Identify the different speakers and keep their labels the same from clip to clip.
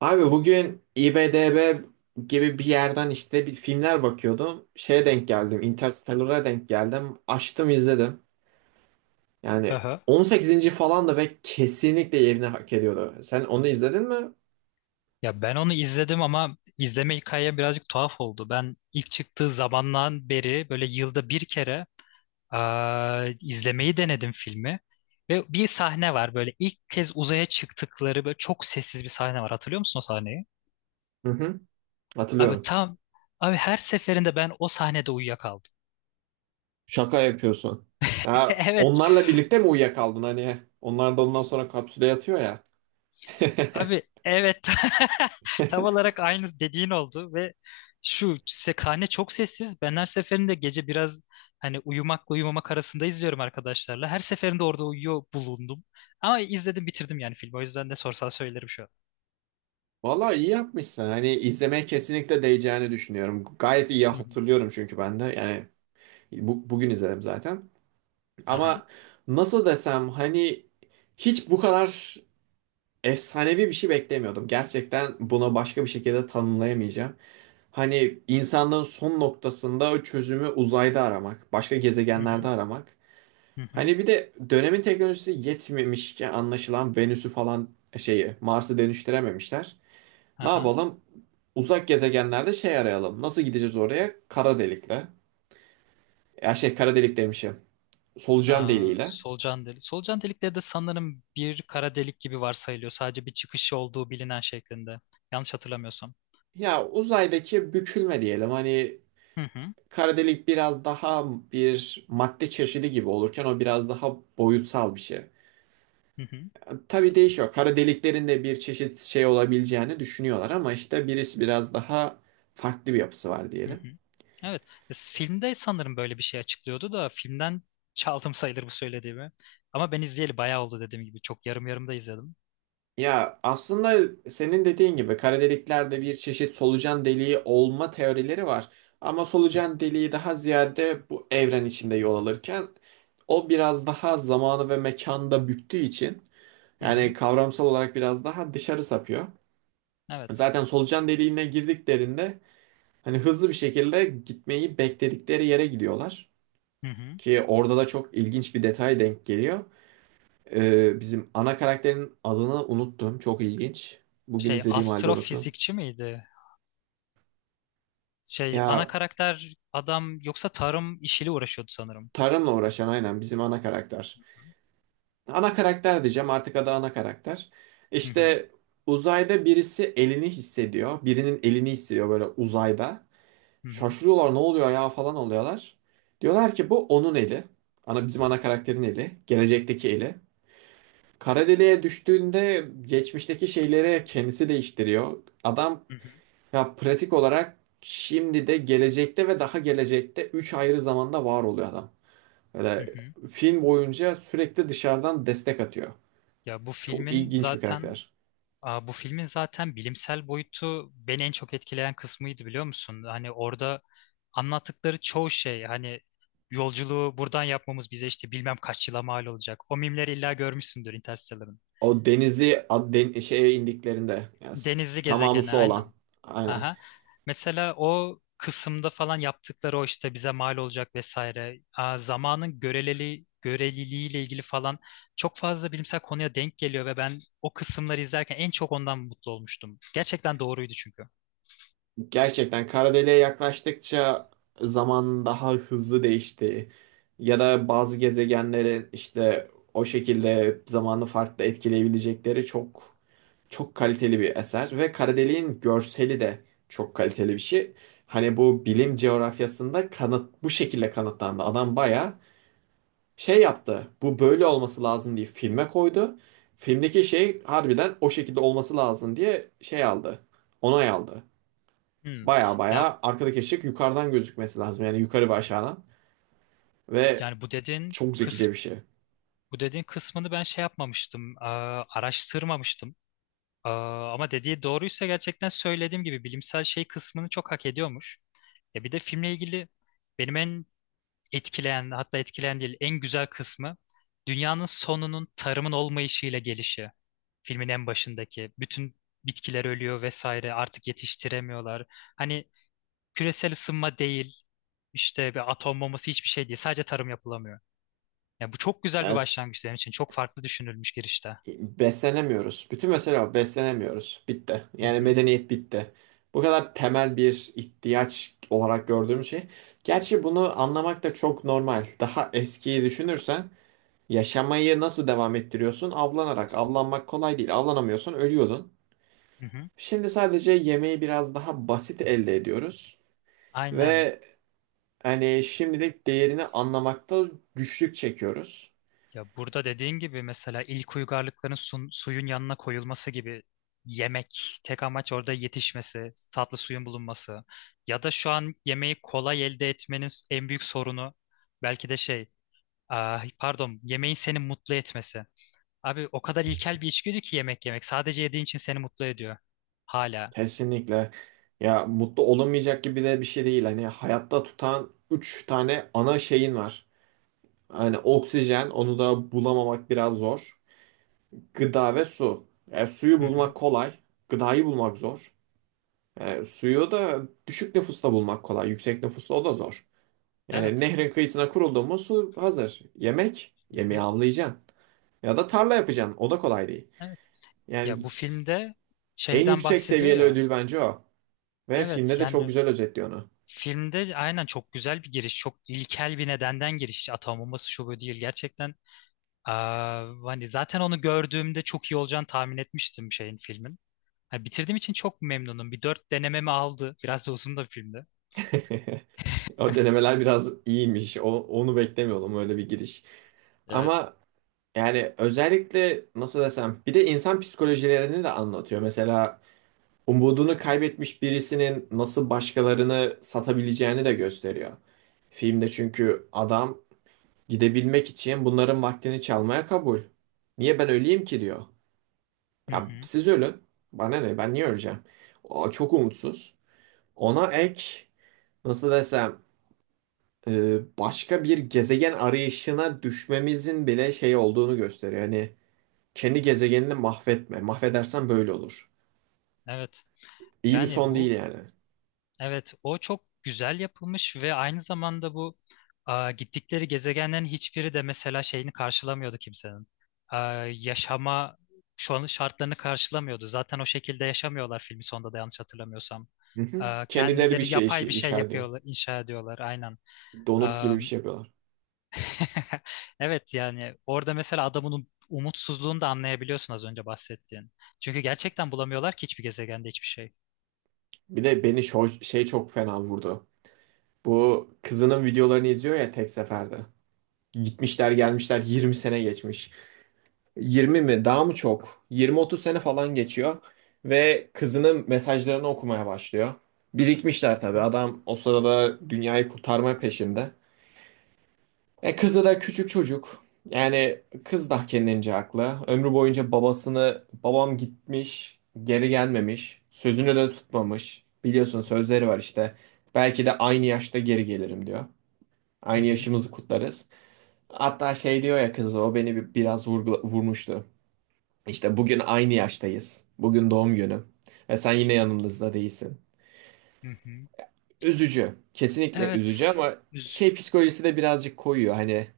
Speaker 1: Abi bugün IMDb gibi bir yerden işte bir filmler bakıyordum. Şeye denk geldim. Interstellar'a denk geldim. Açtım izledim.
Speaker 2: Hı
Speaker 1: Yani
Speaker 2: hı.
Speaker 1: 18. falan da ve kesinlikle yerini hak ediyordu. Sen onu izledin mi?
Speaker 2: Ya ben onu izledim ama izleme hikaye birazcık tuhaf oldu. Ben ilk çıktığı zamandan beri böyle yılda bir kere izlemeyi denedim filmi. Ve bir sahne var, böyle ilk kez uzaya çıktıkları, böyle çok sessiz bir sahne var. Hatırlıyor musun o sahneyi?
Speaker 1: Hı hı.
Speaker 2: Abi
Speaker 1: Hatırlıyorum.
Speaker 2: tam abi, her seferinde ben o sahnede uyuyakaldım.
Speaker 1: Şaka yapıyorsun. Ya
Speaker 2: Evet.
Speaker 1: onlarla birlikte mi uyuyakaldın hani? Onlar da ondan sonra kapsüle yatıyor ya.
Speaker 2: Abi, evet, tam olarak aynı dediğin oldu ve şu sekhane çok sessiz. Ben her seferinde gece biraz, hani, uyumakla uyumamak arasında izliyorum arkadaşlarla. Her seferinde orada uyuyor bulundum. Ama izledim, bitirdim yani filmi. O yüzden ne sorsan söylerim şu an.
Speaker 1: Valla iyi yapmışsın. Hani izlemeye kesinlikle değeceğini düşünüyorum. Gayet iyi
Speaker 2: Hı hı.
Speaker 1: hatırlıyorum çünkü ben de. Yani bugün izledim zaten.
Speaker 2: Aha.
Speaker 1: Ama nasıl desem hani hiç bu kadar efsanevi bir şey beklemiyordum. Gerçekten buna başka bir şekilde tanımlayamayacağım. Hani insanlığın son noktasında çözümü uzayda aramak, başka
Speaker 2: Hı hı.
Speaker 1: gezegenlerde aramak.
Speaker 2: Hı hı.
Speaker 1: Hani bir de dönemin teknolojisi yetmemiş ki anlaşılan Venüs'ü falan şeyi Mars'ı dönüştürememişler. Ne
Speaker 2: Aha.
Speaker 1: yapalım? Uzak gezegenlerde şey arayalım. Nasıl gideceğiz oraya? Kara delikle. Ya şey kara delik demişim. Solucan deliğiyle.
Speaker 2: Solucan delik. Solucan delikleri de sanırım bir kara delik gibi varsayılıyor. Sadece bir çıkışı olduğu bilinen şeklinde. Yanlış hatırlamıyorsam.
Speaker 1: Ya uzaydaki bükülme diyelim hani
Speaker 2: Hı hı.
Speaker 1: kara delik biraz daha bir madde çeşidi gibi olurken o biraz daha boyutsal bir şey.
Speaker 2: Hı hı.
Speaker 1: Tabii değişiyor. Kara deliklerin de bir çeşit şey olabileceğini düşünüyorlar ama işte birisi biraz daha farklı bir yapısı var
Speaker 2: Hı
Speaker 1: diyelim.
Speaker 2: hı. Evet. Filmde sanırım böyle bir şey açıklıyordu da filmden çaldım sayılır bu söylediğimi. Ama ben izleyeli bayağı oldu, dediğim gibi. Çok yarım yarım da izledim.
Speaker 1: Ya aslında senin dediğin gibi kara deliklerde bir çeşit solucan deliği olma teorileri var. Ama solucan deliği daha ziyade bu evren içinde yol alırken o biraz daha zamanı ve mekanda büktüğü için
Speaker 2: Hı
Speaker 1: yani
Speaker 2: hı.
Speaker 1: kavramsal olarak biraz daha dışarı sapıyor.
Speaker 2: Evet.
Speaker 1: Zaten solucan deliğine girdiklerinde hani hızlı bir şekilde gitmeyi bekledikleri yere gidiyorlar.
Speaker 2: Hı hı.
Speaker 1: Ki orada da çok ilginç bir detay denk geliyor. Bizim ana karakterin adını unuttum. Çok ilginç. Bugün
Speaker 2: Şey,
Speaker 1: izlediğim halde unuttum.
Speaker 2: astrofizikçi miydi? Şey, ana
Speaker 1: Ya
Speaker 2: karakter adam yoksa tarım işiyle uğraşıyordu sanırım.
Speaker 1: tarımla uğraşan aynen bizim ana karakter. Ana karakter diyeceğim artık adı ana karakter.
Speaker 2: Hı hı.
Speaker 1: İşte uzayda birisi elini hissediyor. Birinin elini hissediyor böyle uzayda.
Speaker 2: Hı hı.
Speaker 1: Şaşırıyorlar ne oluyor ya falan oluyorlar. Diyorlar ki bu onun eli. Bizim ana karakterin eli. Gelecekteki eli. Kara deliğe düştüğünde geçmişteki şeyleri kendisi değiştiriyor. Adam
Speaker 2: Hı hı.
Speaker 1: ya pratik olarak şimdi de gelecekte ve daha gelecekte 3 ayrı zamanda var oluyor adam.
Speaker 2: Hı
Speaker 1: Böyle
Speaker 2: hı.
Speaker 1: film boyunca sürekli dışarıdan destek atıyor.
Speaker 2: Ya bu
Speaker 1: Çok
Speaker 2: filmin
Speaker 1: ilginç bir
Speaker 2: zaten
Speaker 1: karakter.
Speaker 2: Bu filmin zaten bilimsel boyutu beni en çok etkileyen kısmıydı, biliyor musun? Hani orada anlattıkları çoğu şey, hani, yolculuğu buradan yapmamız bize işte bilmem kaç yıla mal olacak. O mimleri illa görmüşsündür Interstellar'ın.
Speaker 1: O denizli şeye indiklerinde yani
Speaker 2: Denizli
Speaker 1: tamamı
Speaker 2: gezegene
Speaker 1: su olan.
Speaker 2: aynen.
Speaker 1: Aynen.
Speaker 2: Aha. Mesela o kısımda falan yaptıkları, o işte bize mal olacak vesaire. Zamanın göreliliği ile ilgili falan çok fazla bilimsel konuya denk geliyor ve ben o kısımları izlerken en çok ondan mutlu olmuştum. Gerçekten doğruydu çünkü.
Speaker 1: Gerçekten kara deliğe yaklaştıkça zaman daha hızlı değişti. Ya da bazı gezegenlerin işte o şekilde zamanı farklı etkileyebilecekleri çok çok kaliteli bir eser ve kara deliğin görseli de çok kaliteli bir şey. Hani bu
Speaker 2: Hı hı.
Speaker 1: bilim coğrafyasında kanıt bu şekilde kanıtlandı. Adam baya şey yaptı. Bu böyle olması lazım diye filme koydu. Filmdeki şey harbiden o şekilde olması lazım diye şey aldı. Onay aldı.
Speaker 2: Hmm.
Speaker 1: Baya
Speaker 2: Ya,
Speaker 1: baya arkadaki ışık yukarıdan gözükmesi lazım. Yani yukarı ve aşağıdan. Ve
Speaker 2: yani bu dediğin
Speaker 1: çok
Speaker 2: kıs
Speaker 1: zekice bir şey.
Speaker 2: bu dediğin kısmını ben şey yapmamıştım, araştırmamıştım. Ama dediği doğruysa, gerçekten söylediğim gibi, bilimsel şey kısmını çok hak ediyormuş. Ya bir de filmle ilgili benim en etkileyen, hatta etkileyen değil, en güzel kısmı dünyanın sonunun tarımın olmayışıyla gelişi. Filmin en başındaki bütün bitkiler ölüyor vesaire, artık yetiştiremiyorlar. Hani küresel ısınma değil, işte bir atom bombası hiçbir şey değil, sadece tarım yapılamıyor. Ya bu çok güzel bir
Speaker 1: Evet.
Speaker 2: başlangıç, benim için çok farklı düşünülmüş girişte.
Speaker 1: Beslenemiyoruz. Bütün mesele o. Beslenemiyoruz. Bitti.
Speaker 2: Hı
Speaker 1: Yani
Speaker 2: hı,
Speaker 1: medeniyet bitti. Bu kadar temel bir ihtiyaç olarak gördüğüm şey. Gerçi bunu anlamak da çok normal. Daha eskiyi düşünürsen yaşamayı nasıl devam ettiriyorsun? Avlanarak. Avlanmak kolay değil. Avlanamıyorsun, ölüyordun.
Speaker 2: hı hı.
Speaker 1: Şimdi sadece yemeği biraz daha basit elde ediyoruz.
Speaker 2: Aynen.
Speaker 1: Ve hani şimdilik değerini anlamakta güçlük çekiyoruz.
Speaker 2: Ya burada dediğin gibi mesela ilk uygarlıkların suyun yanına koyulması gibi, yemek, tek amaç orada yetişmesi, tatlı suyun bulunması, ya da şu an yemeği kolay elde etmenin en büyük sorunu belki de şey, ah, pardon, yemeğin seni mutlu etmesi. Abi o kadar ilkel bir içgüdü ki yemek yemek. Sadece yediğin için seni mutlu ediyor. Hala.
Speaker 1: Kesinlikle. Ya mutlu olamayacak gibi de bir şey değil. Hani hayatta tutan üç tane ana şeyin var. Hani oksijen onu da bulamamak biraz zor. Gıda ve su. E, suyu
Speaker 2: Hı hı.
Speaker 1: bulmak kolay. Gıdayı bulmak zor. E, suyu da düşük nüfusta bulmak kolay. Yüksek nüfusta o da zor. Yani
Speaker 2: Evet.
Speaker 1: nehrin kıyısına kuruldu mu su hazır.
Speaker 2: Hı
Speaker 1: Yemeği
Speaker 2: hı.
Speaker 1: avlayacaksın. Ya da tarla yapacaksın. O da kolay değil.
Speaker 2: Evet.
Speaker 1: Yani
Speaker 2: Ya bu filmde
Speaker 1: en
Speaker 2: şeyden
Speaker 1: yüksek
Speaker 2: bahsediyor
Speaker 1: seviyeli
Speaker 2: ya.
Speaker 1: ödül bence o. Ve
Speaker 2: Evet,
Speaker 1: filmde de çok
Speaker 2: yani
Speaker 1: güzel özetliyor onu.
Speaker 2: filmde aynen çok güzel bir giriş, çok ilkel bir nedenden giriş. Atanmaması şu bu değil, gerçekten. Hani zaten onu gördüğümde çok iyi olacağını tahmin etmiştim şeyin, filmin. Ha, bitirdiğim için çok memnunum. Bir dört denememi aldı. Biraz da uzun da bir filmdi.
Speaker 1: O denemeler biraz iyiymiş. Onu beklemiyordum öyle bir giriş.
Speaker 2: Evet.
Speaker 1: Ama yani özellikle nasıl desem bir de insan psikolojilerini de anlatıyor. Mesela umudunu kaybetmiş birisinin nasıl başkalarını satabileceğini de gösteriyor. Filmde çünkü adam gidebilmek için bunların vaktini çalmaya kabul. Niye ben öleyim ki diyor.
Speaker 2: Hı
Speaker 1: Ya
Speaker 2: hı.
Speaker 1: siz ölün. Bana ne? Ben niye öleceğim? O çok umutsuz. Ona ek nasıl desem başka bir gezegen arayışına düşmemizin bile şey olduğunu gösteriyor. Hani kendi gezegenini mahvetme. Mahvedersen böyle olur.
Speaker 2: Evet.
Speaker 1: İyi bir
Speaker 2: Yani
Speaker 1: son değil
Speaker 2: bu
Speaker 1: yani.
Speaker 2: Evet, o çok güzel yapılmış ve aynı zamanda bu, a, gittikleri gezegenlerin hiçbiri de mesela şeyini karşılamıyordu kimsenin. A, Yaşama şu an şartlarını karşılamıyordu. Zaten o şekilde yaşamıyorlar filmi sonunda da, yanlış hatırlamıyorsam.
Speaker 1: Hı hı. Kendileri bir
Speaker 2: Kendileri
Speaker 1: şey işi,
Speaker 2: yapay bir şey
Speaker 1: inşa ediyor.
Speaker 2: yapıyorlar, inşa ediyorlar aynen.
Speaker 1: Donut gibi
Speaker 2: A,
Speaker 1: bir şey yapıyorlar.
Speaker 2: evet, yani orada mesela adamın umutsuzluğunu da anlayabiliyorsun, az önce bahsettiğin. Çünkü gerçekten bulamıyorlar ki hiçbir gezegende hiçbir şey.
Speaker 1: Bir de beni şey çok fena vurdu. Bu kızının videolarını izliyor ya tek seferde. Gitmişler gelmişler 20 sene geçmiş. 20 mi daha mı çok? 20-30 sene falan geçiyor. Ve kızının mesajlarını okumaya başlıyor. Birikmişler
Speaker 2: Hı
Speaker 1: tabii
Speaker 2: hı,
Speaker 1: adam o sırada dünyayı kurtarma peşinde. E kızı da küçük çocuk. Yani kız da kendince haklı. Ömrü boyunca babam gitmiş geri gelmemiş. Sözünü de tutmamış. Biliyorsun sözleri var işte. Belki de aynı yaşta geri gelirim diyor.
Speaker 2: hı hı,
Speaker 1: Aynı
Speaker 2: hı hı,
Speaker 1: yaşımızı kutlarız. Hatta şey diyor ya kız o beni biraz vurmuştu. İşte bugün aynı yaştayız. Bugün doğum günüm. Ve sen yine yanımızda değilsin.
Speaker 2: hı hı.
Speaker 1: Üzücü. Kesinlikle üzücü
Speaker 2: Evet.
Speaker 1: ama
Speaker 2: Üz
Speaker 1: şey psikolojisi de birazcık koyuyor. Hani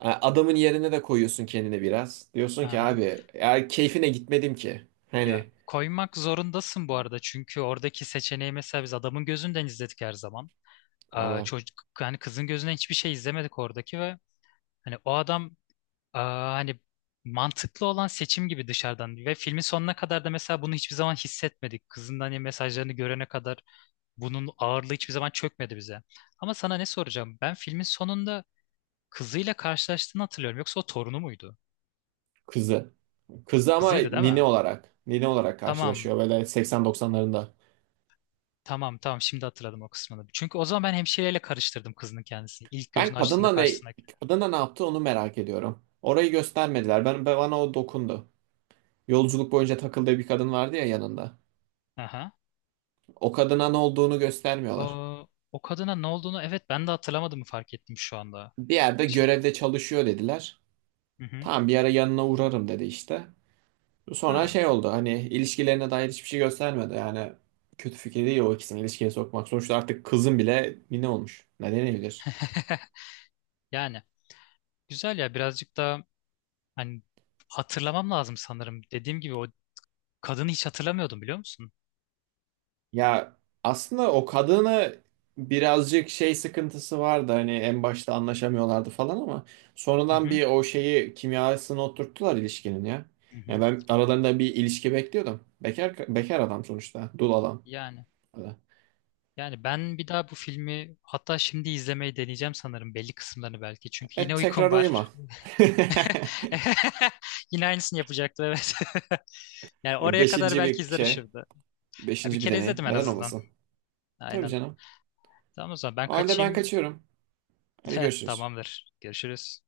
Speaker 1: adamın yerine de koyuyorsun kendini biraz. Diyorsun ki
Speaker 2: Aha.
Speaker 1: abi ya keyfine gitmedim ki.
Speaker 2: Ya
Speaker 1: Hani
Speaker 2: koymak zorundasın bu arada, çünkü oradaki seçeneği mesela biz adamın gözünden izledik her zaman.
Speaker 1: ama
Speaker 2: Çocuk, hani kızın gözünden hiçbir şey izlemedik oradaki, ve hani o adam, hani mantıklı olan seçim gibi dışarıdan, ve filmin sonuna kadar da mesela bunu hiçbir zaman hissetmedik. Kızın hani mesajlarını görene kadar bunun ağırlığı hiçbir zaman çökmedi bize. Ama sana ne soracağım? Ben filmin sonunda kızıyla karşılaştığını hatırlıyorum. Yoksa o torunu muydu?
Speaker 1: kızı. Kızı ama
Speaker 2: Kızıydı değil
Speaker 1: nine
Speaker 2: mi?
Speaker 1: olarak. Nine olarak
Speaker 2: Tamam.
Speaker 1: karşılaşıyor böyle 80-90'larında.
Speaker 2: Tamam, tamam, şimdi hatırladım o kısmını. Çünkü o zaman ben hemşireyle karıştırdım kızının kendisini, İlk
Speaker 1: Ben
Speaker 2: gözünü açtığında
Speaker 1: kadınla ne,
Speaker 2: karşısındaki.
Speaker 1: kadınla ne yaptı onu merak ediyorum. Orayı göstermediler. Bana o dokundu. Yolculuk boyunca takıldığı bir kadın vardı ya yanında.
Speaker 2: Aha.
Speaker 1: O kadına ne olduğunu göstermiyorlar.
Speaker 2: O kadına ne olduğunu, evet, ben de hatırlamadığımı fark ettim şu anda.
Speaker 1: Bir yerde
Speaker 2: Şey,
Speaker 1: görevde çalışıyor dediler.
Speaker 2: hı hı.
Speaker 1: Tamam bir ara yanına uğrarım dedi işte. Sonra
Speaker 2: Ha.
Speaker 1: şey oldu hani ilişkilerine dair hiçbir şey göstermedi. Yani kötü fikir değil o ikisini ilişkiye sokmak. Sonuçta artık kızın bile ne olmuş. Ne denebilir?
Speaker 2: Yani güzel ya, birazcık da, hani, hatırlamam lazım sanırım. Dediğim gibi o kadını hiç hatırlamıyordum, biliyor musun?
Speaker 1: Ya aslında o kadını birazcık şey sıkıntısı vardı hani en başta anlaşamıyorlardı falan ama
Speaker 2: Hı
Speaker 1: sonradan
Speaker 2: hı.
Speaker 1: bir o şeyi kimyasını oturttular ilişkinin ya.
Speaker 2: Hı
Speaker 1: Ya
Speaker 2: hı.
Speaker 1: ben aralarında bir ilişki bekliyordum. Bekar bekar adam sonuçta, dul adam.
Speaker 2: Yani yani ben bir daha bu filmi, hatta şimdi, izlemeyi deneyeceğim sanırım, belli kısımlarını belki. Çünkü
Speaker 1: Evet
Speaker 2: yine uykum
Speaker 1: tekrar uyuma.
Speaker 2: var. Yine aynısını yapacaktı, evet. Yani oraya kadar
Speaker 1: Beşinci
Speaker 2: belki
Speaker 1: bir
Speaker 2: izler
Speaker 1: şey,
Speaker 2: ışırdı. Ya bir
Speaker 1: beşinci bir
Speaker 2: kere
Speaker 1: deneyim.
Speaker 2: izledim en
Speaker 1: Neden
Speaker 2: azından.
Speaker 1: olmasın? Tabii
Speaker 2: Aynen.
Speaker 1: canım.
Speaker 2: Tamam, o zaman ben
Speaker 1: O halde ben
Speaker 2: kaçayım.
Speaker 1: kaçıyorum. Hadi görüşürüz.
Speaker 2: Tamamdır. Görüşürüz.